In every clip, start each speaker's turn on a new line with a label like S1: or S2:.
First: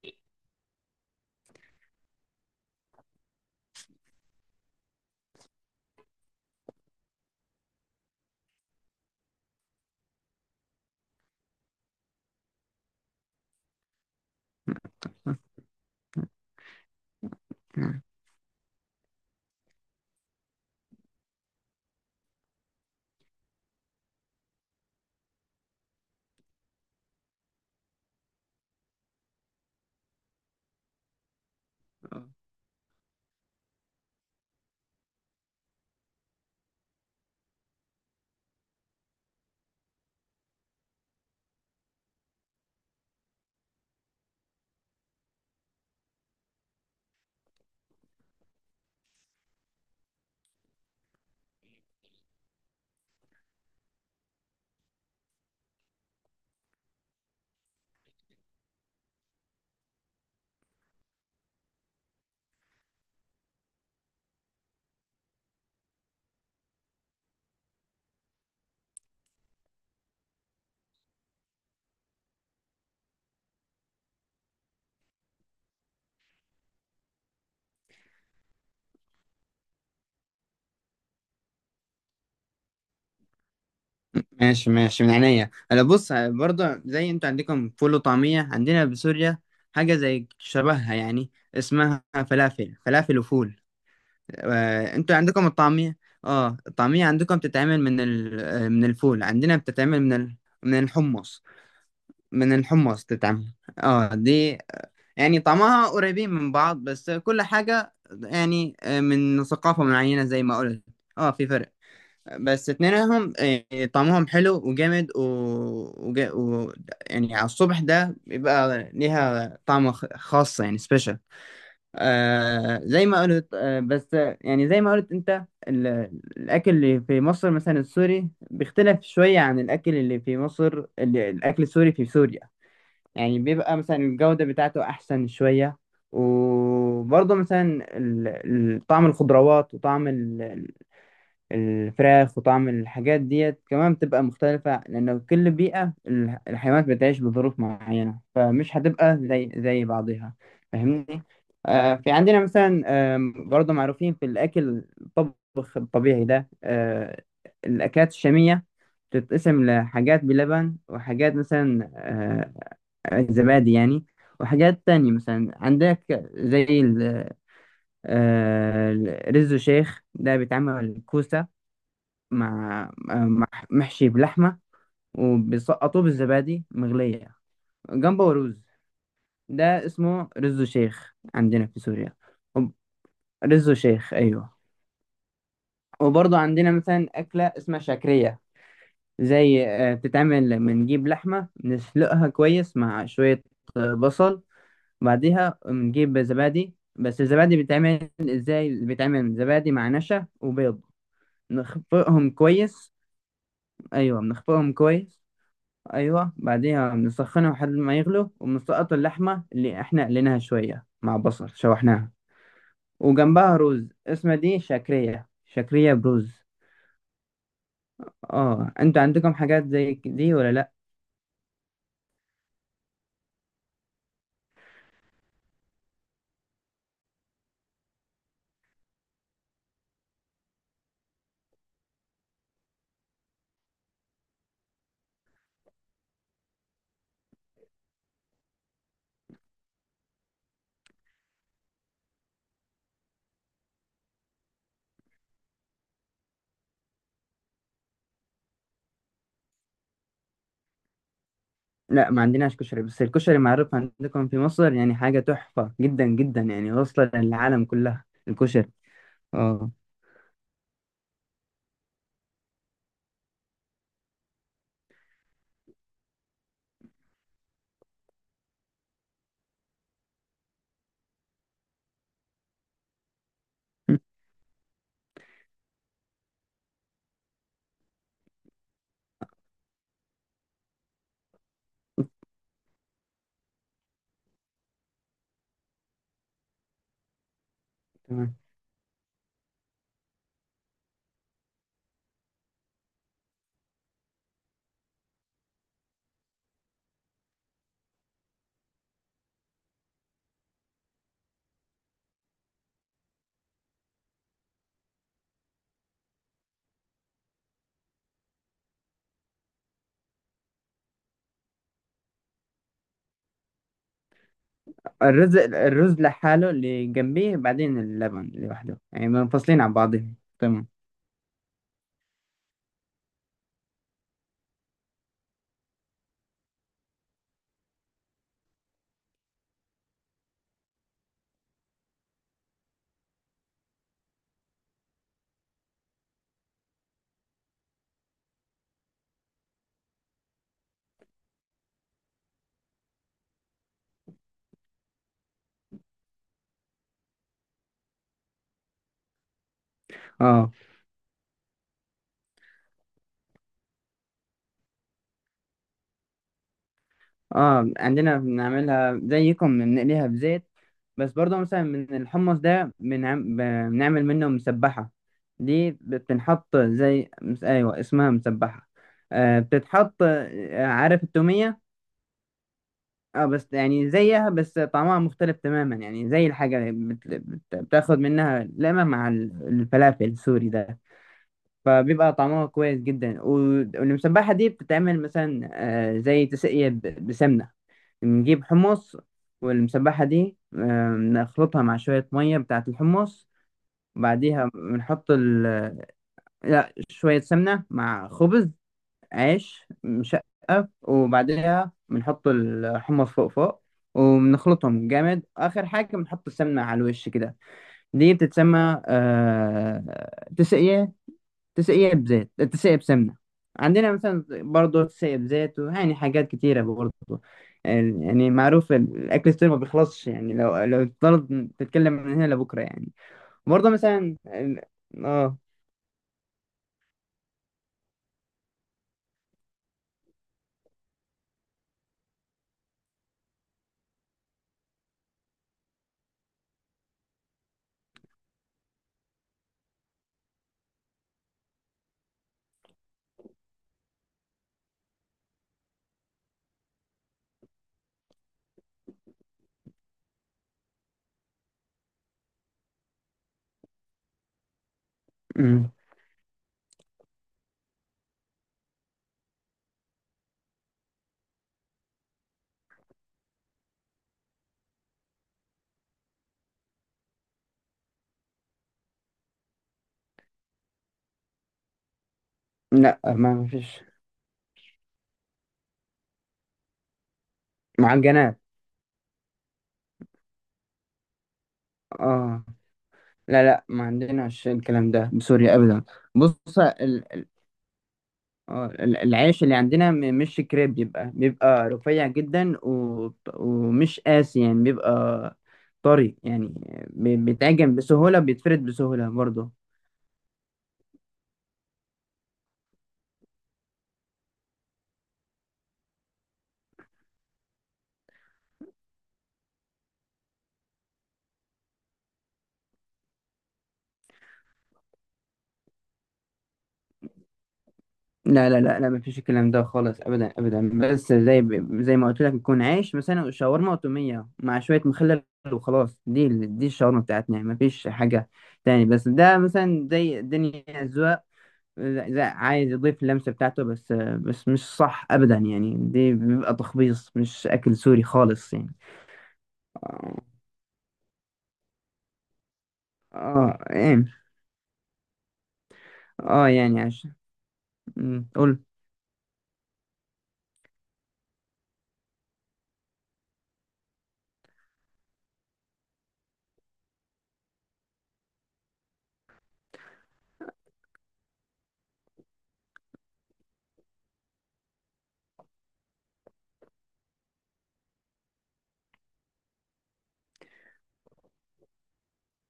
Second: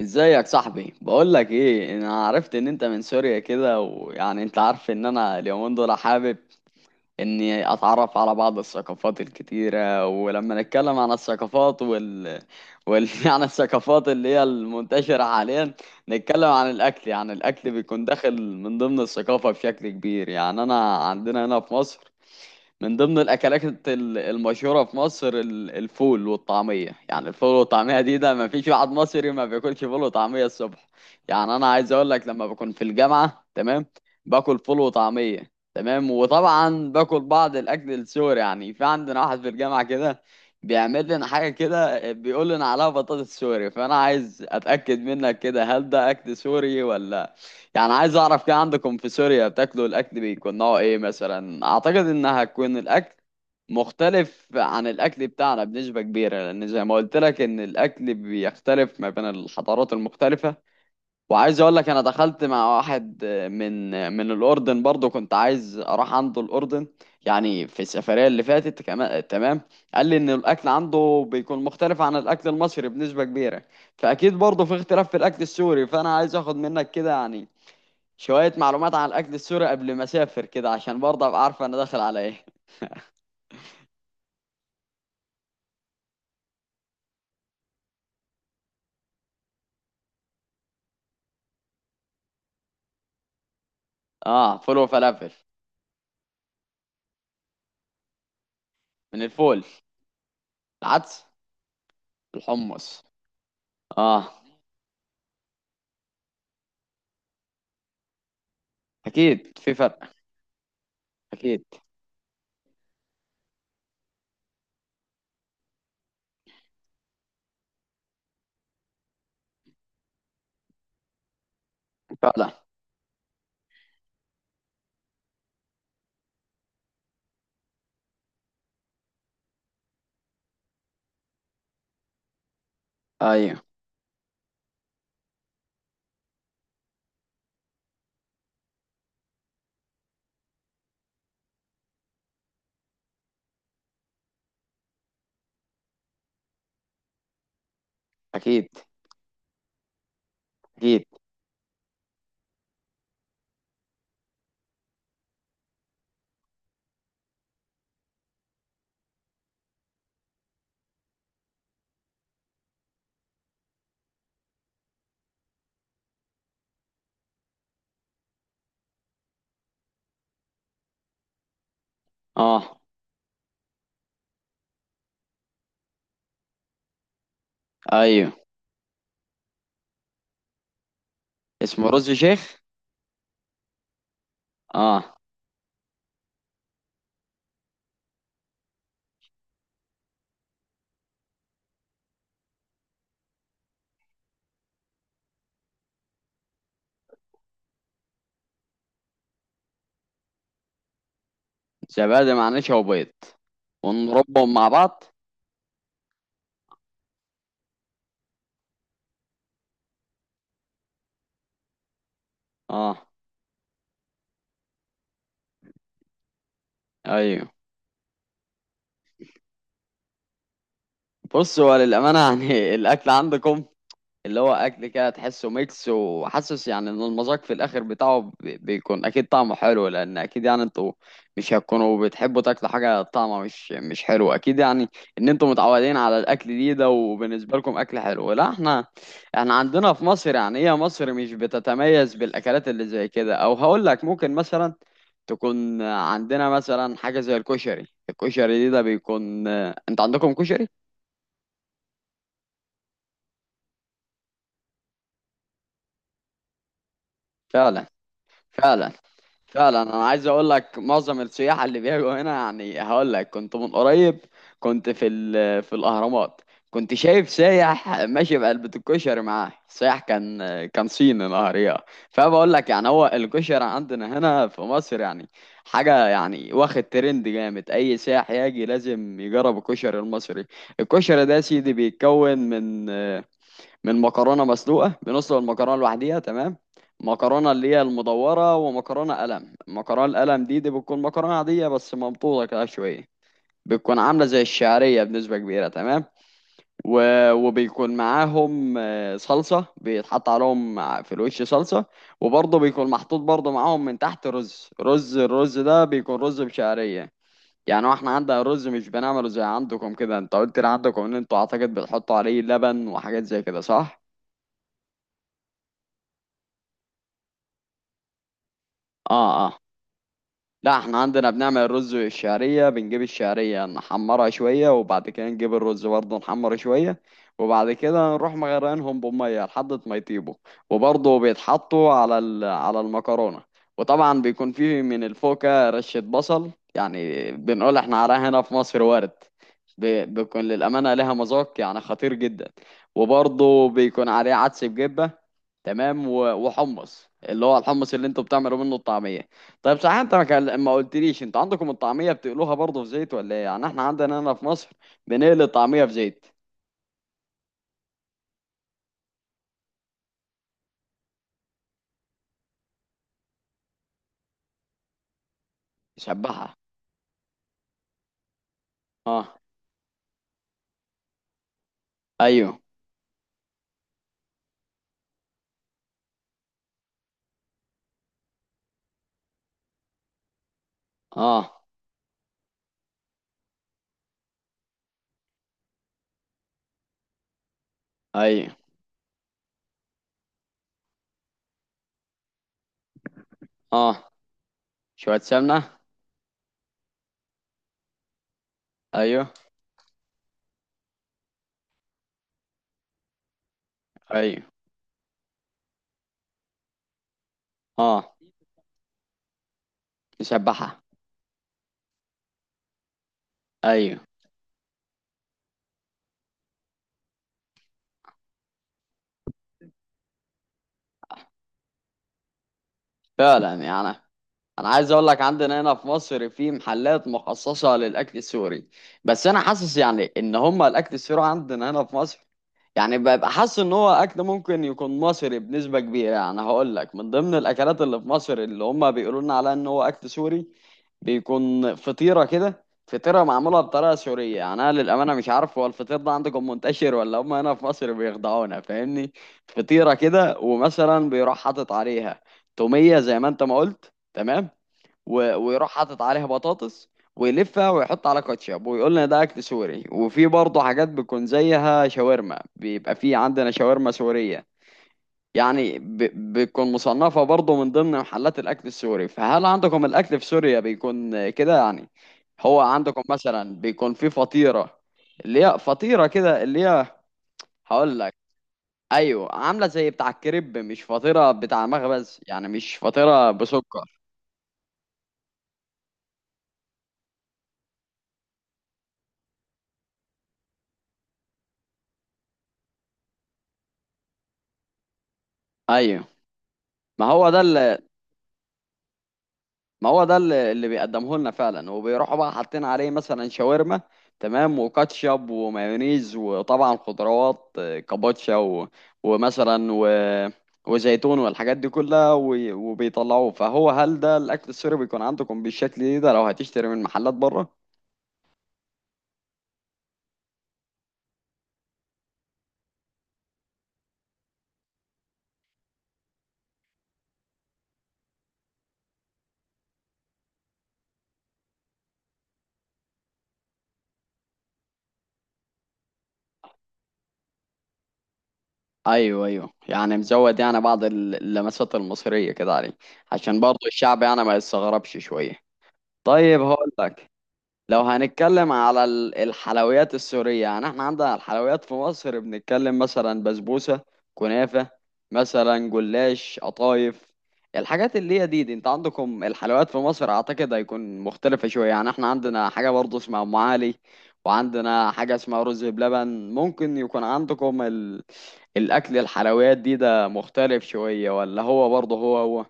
S1: ازيك صاحبي؟ بقول لك ايه، انا عرفت ان انت من سوريا كده، ويعني انت عارف ان انا اليومين دول حابب اني اتعرف على بعض الثقافات الكتيرة. ولما نتكلم عن الثقافات وال يعني الثقافات اللي هي المنتشرة حاليا، نتكلم عن الاكل. يعني الاكل
S2: نعم.
S1: بيكون داخل من ضمن الثقافة بشكل كبير. يعني انا عندنا هنا في مصر، من ضمن الاكلات المشهوره في مصر، الفول والطعميه، يعني الفول والطعميه دي ده ما فيش واحد مصري ما بياكلش فول وطعميه الصبح. يعني انا عايز اقول لك،
S2: آه.
S1: لما بكون في الجامعه تمام، باكل فول وطعميه، تمام، وطبعا باكل بعض الاكل السوري. يعني في عندنا واحد في الجامعه كده، بيعمل لنا حاجه كده، بيقول لنا عليها بطاطس سوري، فانا عايز اتاكد منك كده، هل ده اكل سوري ولا؟ يعني عايز اعرف كده، عندكم في سوريا بتاكلوا الاكل بيكون نوعه ايه مثلا. اعتقد انها هتكون الاكل مختلف عن الاكل بتاعنا بنسبة كبيرة، لان زي ما قلت لك ان الاكل بيختلف ما بين الحضارات المختلفة. وعايز اقول لك انا دخلت مع واحد من من الاردن برضو، كنت عايز اروح عنده الاردن، يعني في السفرية اللي فاتت كمان، تمام. قال لي ان الاكل عنده بيكون مختلف عن الاكل المصري بنسبة كبيرة، فاكيد برضو في اختلاف في الاكل السوري. فانا عايز اخد منك كده يعني شوية معلومات عن الأكل السوري قبل ما أسافر كده، عشان برضه أبقى عارفة أنا داخل على إيه.
S2: ماشي ماشي، من عينيا. انا بص، برضه زي انتوا عندكم فول وطعمية، عندنا بسوريا حاجة زي شبهها، يعني اسمها فلافل، فلافل وفول.
S1: آه، فول
S2: انتوا
S1: وفلافل.
S2: عندكم الطعمية. اه، الطعمية عندكم بتتعمل من ال... آه، من
S1: من
S2: الفول. عندنا
S1: الفول.
S2: بتتعمل من من
S1: العدس.
S2: الحمص، من
S1: الحمص.
S2: الحمص تتعمل
S1: آه.
S2: دي. يعني طعمها قريبين من بعض، بس كل حاجة يعني من
S1: أكيد في
S2: ثقافة
S1: فرق.
S2: معينة زي ما قلت. اه في
S1: أكيد.
S2: فرق، بس اتنينهم طعمهم حلو وجامد. وج... و... يعني على الصبح ده بيبقى ليها طعم خاص، يعني سبيشال.
S1: فعلا.
S2: زي ما قلت، آه بس آه، يعني زي ما قلت انت الاكل اللي في مصر مثلا السوري بيختلف شوية عن الاكل اللي في مصر، الاكل السوري في سوريا، يعني
S1: أيوه.
S2: بيبقى مثلا الجودة بتاعته احسن شوية. وبرضه مثلا طعم الخضروات وطعم الفراخ وطعم الحاجات ديت كمان بتبقى مختلفة، لأن كل بيئة الحيوانات بتعيش بظروف معينة،
S1: أكيد.
S2: فمش هتبقى زي بعضها.
S1: أكيد.
S2: فاهمني؟ آه، في عندنا مثلا برضه معروفين في الأكل، الطبخ الطبيعي ده. الأكلات الشامية بتتقسم لحاجات بلبن، وحاجات مثلا زبادي يعني. وحاجات تانية مثلا عندك زي آه، رز شيخ. ده بيتعمل كوسة
S1: آه.
S2: مع محشي بلحمة، وبيسقطوه بالزبادي مغلية،
S1: أيوه،
S2: جنبه رز. ده اسمه رز شيخ عندنا في
S1: اسمه رز
S2: سوريا.
S1: شيخ.
S2: وب- رز شيخ، أيوه.
S1: آه،
S2: وبرضه عندنا مثلا أكلة اسمها شعكرية. زي بتتعمل، بنجيب لحمة نسلقها كويس مع شوية بصل. بعديها بنجيب زبادي. بس الزبادي بيتعمل ازاي؟ بيتعمل زبادي مع نشا وبيض، نخفقهم
S1: زبادي مع نشا
S2: كويس.
S1: وبيض
S2: ايوه،
S1: ونربهم مع
S2: بنخفقهم
S1: بعض.
S2: كويس. ايوه، بعدين بنسخنه لحد ما يغلو، وبنسقط اللحمه اللي احنا قليناها شويه مع بصل شوحناها،
S1: آه.
S2: وجنبها رز. اسمها دي شكريه، شكريه بروز.
S1: أيوه.
S2: اه، انتوا عندكم حاجات زي دي ولا لا؟
S1: بصوا، هو للأمانة يعني الأكل عندكم، اللي هو اكل كده تحسه ميكس، وحاسس يعني ان المذاق في الاخر بتاعه بيكون اكيد طعمه حلو، لان اكيد، يعني انتوا مش هتكونوا بتحبوا تاكلوا حاجه طعمها مش حلو، اكيد. يعني ان انتوا متعودين على الاكل دي ده وبالنسبه لكم اكل حلو. لا، احنا عندنا في مصر يعني، هي مصر مش بتتميز بالاكلات اللي زي كده، او هقول لك ممكن مثلا تكون عندنا مثلا حاجه زي الكشري. الكشري دي ده بيكون، انت عندكم كشري؟
S2: لا، ما عندناش كشري، بس الكشري معروف عندكم في مصر، يعني حاجه تحفه جدا جدا، يعني واصله للعالم
S1: فعلا.
S2: كلها الكشري.
S1: فعلا.
S2: اه.
S1: فعلا، انا عايز اقول لك معظم السياح اللي بيجوا هنا. يعني هقول لك كنت من قريب، كنت في في الاهرامات، كنت شايف سايح ماشي بعلبة الكشري معاه. سايح كان صيني نهارية. فبقول لك يعني هو الكشري عندنا هنا في مصر يعني حاجة، يعني واخد ترند جامد. أي سايح يجي لازم يجرب الكشري المصري. الكشري ده يا سيدي بيتكون من مكرونه مسلوقه. بنسلق المكرونه لوحديها، تمام. مكرونه اللي هي
S2: تمام.
S1: المدوره، ومكرونه قلم. المكرونه القلم دي بتكون مكرونه عاديه بس مبطوطه كده شويه. بتكون عامله زي الشعريه بنسبه كبيره، تمام، و... وبيكون معاهم صلصه بيتحط عليهم في الوش صلصه. وبرضه بيكون محطوط برضه معاهم من تحت رز، الرز ده بيكون رز بشعريه. يعني هو احنا عندنا الرز مش بنعمله زي عندكم كده. انت قلت لي عندكم ان انتوا اعتقد بتحطوا عليه لبن وحاجات زي كده، صح؟
S2: الرز لحاله، اللي جنبيه بعدين اللبن لوحده، يعني
S1: اه، اه.
S2: منفصلين عن بعضهم. تمام.
S1: لا، احنا عندنا بنعمل الرز والشعرية. بنجيب الشعرية نحمرها شوية، وبعد كده نجيب الرز برضه نحمره شوية، وبعد كده نروح مغرقينهم بمية لحد ما يطيبوا. وبرضه بيتحطوا على المكرونة. وطبعا بيكون فيه من الفوكة رشة بصل، يعني بنقول احنا عليها هنا في مصر ورد. بيكون للأمانة لها مذاق يعني خطير جدا. وبرضه بيكون عليه عدس بجبة، تمام، وحمص اللي هو الحمص اللي انتوا بتعملوا منه الطعمية. طيب، صحيح انت
S2: اه
S1: ما قلتليش انتوا عندكم الطعميه بتقلوها برضه في زيت ولا ايه؟ يعني احنا عندنا هنا في مصر بنقلي الطعميه في زيت.
S2: اه، عندنا بنعملها زيكم، بنقليها في زيت. بس برضه مثلا من الحمص ده بنعمل منه مسبحة. دي
S1: نشبعها.
S2: بتنحط زي ايوه، اسمها مسبحة.
S1: اه.
S2: بتتحط. عارف التومية؟
S1: ايوه.
S2: اه، بس يعني زيها، بس طعمها مختلف تماما. يعني زي الحاجة، بتاخد منها لقمة مع الفلافل السوري ده،
S1: اه.
S2: فبيبقى طعمها كويس جدا. والمسبحة دي بتتعمل مثلا زي تسقية بسمنة. نجيب
S1: ايوه.
S2: حمص، والمسبحة دي نخلطها مع شوية مية بتاعة الحمص،
S1: اه.
S2: وبعديها بنحط
S1: شويه سمنه.
S2: لا، شوية سمنة مع خبز،
S1: ايوه.
S2: عيش مشقف، وبعديها بنحط الحمص فوق فوق،
S1: ايوه.
S2: وبنخلطهم جامد. آخر حاجة بنحط السمنة على الوش كده. دي
S1: اه.
S2: بتتسمى
S1: نشبعها.
S2: تسقية. تسقية بزيت، تسقية بسمنة. عندنا
S1: ايوه.
S2: مثلا برضه تسقية بزيت، ويعني حاجات كتيرة برضه. يعني معروف الأكل السوري ما بيخلصش. يعني لو تضل تتكلم من هنا لبكرة يعني.
S1: فعلا،
S2: برضه
S1: يعني
S2: مثلا
S1: انا عايز اقول لك،
S2: اه
S1: عندنا هنا في مصر في محلات مخصصه للاكل السوري. بس انا حاسس يعني ان هم الاكل السوري عندنا هنا في مصر، يعني ببقى حاسس ان هو اكل ممكن يكون مصري بنسبه كبيره. يعني هقول لك، من ضمن الاكلات اللي في مصر اللي هم بيقولوا لنا عليها ان هو اكل سوري، بيكون فطيره كده، فطيره معموله بطريقه سوريه. يعني انا للامانه مش عارف هو الفطير ده عندكم منتشر، ولا هم هنا في مصر بيخدعونا، فاهمني. فطيره كده، ومثلا بيروح حاطط عليها توميه، زي ما انت ما قلت، تمام، ويروح
S2: أمم.
S1: حاطط عليها بطاطس، ويلفها ويحط على كاتشب، ويقول لنا ده اكل سوري. وفي برضه حاجات بتكون زيها شاورما، بيبقى في عندنا شاورما سورية، يعني بتكون مصنفة برضه من ضمن محلات الأكل السوري. فهل عندكم الأكل في سوريا بيكون كده يعني؟ هو
S2: لا،
S1: عندكم
S2: ما
S1: مثلا
S2: فيش.
S1: بيكون في فطيرة، اللي هي فطيرة كده اللي هي، هقول لك،
S2: معجنات.
S1: أيوة، عاملة زي بتاع الكريب، مش فطيرة بتاع مخبز،
S2: اه،
S1: يعني مش فطيرة
S2: لا لا، ما
S1: بسكر،
S2: عندناش الكلام ده بسوريا أبدا. بص، اه، العيش اللي عندنا، مش كريب، بيبقى رفيع جدا، و... ومش قاسي يعني، بيبقى
S1: أيوة.
S2: طري يعني،
S1: ما هو ده،
S2: بيتعجن بسهولة، بيتفرد بسهولة برضه.
S1: ما هو ده اللي بيقدمه لنا فعلا. وبيروحوا بقى حاطين عليه مثلا شاورما، تمام، وكاتشب، ومايونيز، وطبعا خضروات، كابوتشا، ومثلا، وزيتون، والحاجات دي كلها، وبيطلعوه. فهو، هل ده الاكل السوري بيكون عندكم بالشكل ده لو هتشتري من محلات بره؟
S2: لا لا لا لا، مفيش الكلام ده خالص أبدا أبدا. بس زي ما قلت لك، يكون عيش مثلا شاورما وتومية مع شوية مخلل وخلاص. دي دي الشاورما بتاعتنا، يعني مفيش حاجة تاني. بس ده مثلا زي الدنيا أذواق. لا لا، عايز يضيف اللمسة بتاعته، بس مش صح أبدا، يعني دي بيبقى تخبيص مش أكل سوري خالص يعني.
S1: ايوه، ايوه، يعني
S2: اه.
S1: مزود يعني بعض اللمسات المصريه كده عليه، عشان برضه
S2: اه،
S1: الشعب
S2: ايه.
S1: يعني ما يستغربش شويه. طيب،
S2: اه،
S1: هقول
S2: يعني
S1: لك،
S2: عشان.
S1: لو
S2: مم،
S1: هنتكلم
S2: قول.
S1: على الحلويات السورية، يعني احنا عندنا الحلويات في مصر بنتكلم مثلا بسبوسة، كنافة، مثلا جلاش، قطايف. الحاجات اللي هي دي انت عندكم الحلويات في مصر اعتقد هيكون مختلفة شوية. يعني احنا عندنا حاجة برضه اسمها ام علي، وعندنا حاجة اسمها رز بلبن. ممكن يكون عندكم الاكل الحلويات دي ده مختلف شوية، ولا هو برضه هو هو؟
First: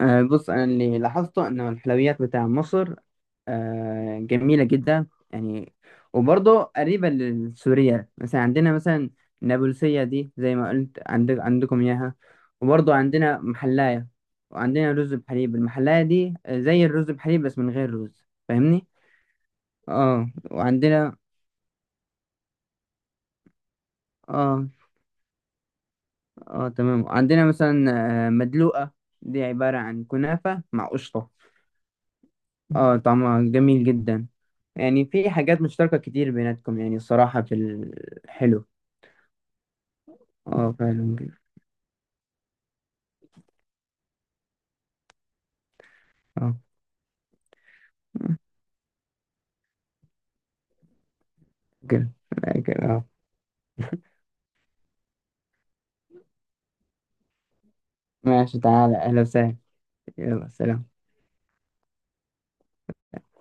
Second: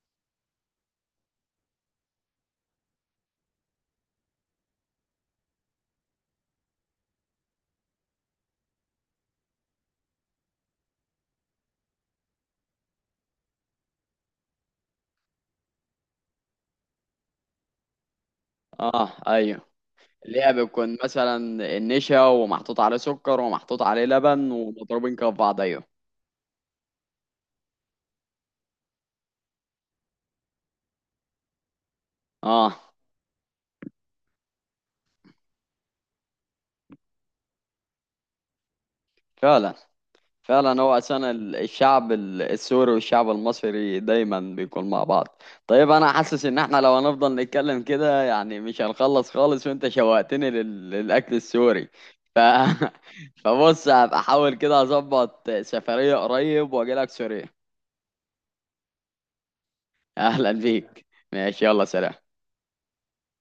S2: آه، بص، انا اللي لاحظته ان الحلويات بتاع مصر جميله جدا يعني، وبرضه قريبه للسوريه. مثلا عندنا مثلا النابلسيه دي، زي ما قلت عندك عندكم اياها. وبرضه عندنا محلايه، وعندنا رز بحليب. المحلايه دي زي الرز بحليب بس من غير رز. فاهمني؟
S1: اه، ايوه،
S2: اه،
S1: ليها بتكون
S2: وعندنا.
S1: مثلا النشا ومحطوط عليه سكر ومحطوط عليه لبن
S2: اه
S1: ومضروبين كف بعض، ايوه،
S2: اه، تمام. وعندنا مثلا مدلوقه. دي عباره عن كنافه مع قشطه.
S1: اه.
S2: اه، طعمها جميل جدا. يعني في حاجات مشتركة كتير بيناتكم، يعني الصراحة في الحلو.
S1: فعلا،
S2: اه
S1: فعلا، هو
S2: فعلا
S1: اساسا
S2: كده.
S1: الشعب السوري والشعب المصري دايما بيكون مع بعض. طيب، انا حاسس
S2: اه.
S1: ان احنا لو هنفضل نتكلم كده يعني مش هنخلص خالص، وانت شوقتني للاكل السوري
S2: كده.
S1: ف...
S2: كده، اه.
S1: فبص، هبقى احاول كده اظبط سفرية قريب واجي لك سوريا.
S2: ماشي، تعالى، اهلا وسهلا. يلا
S1: اهلا
S2: سلام.
S1: بيك، ماشي، يلا سلام.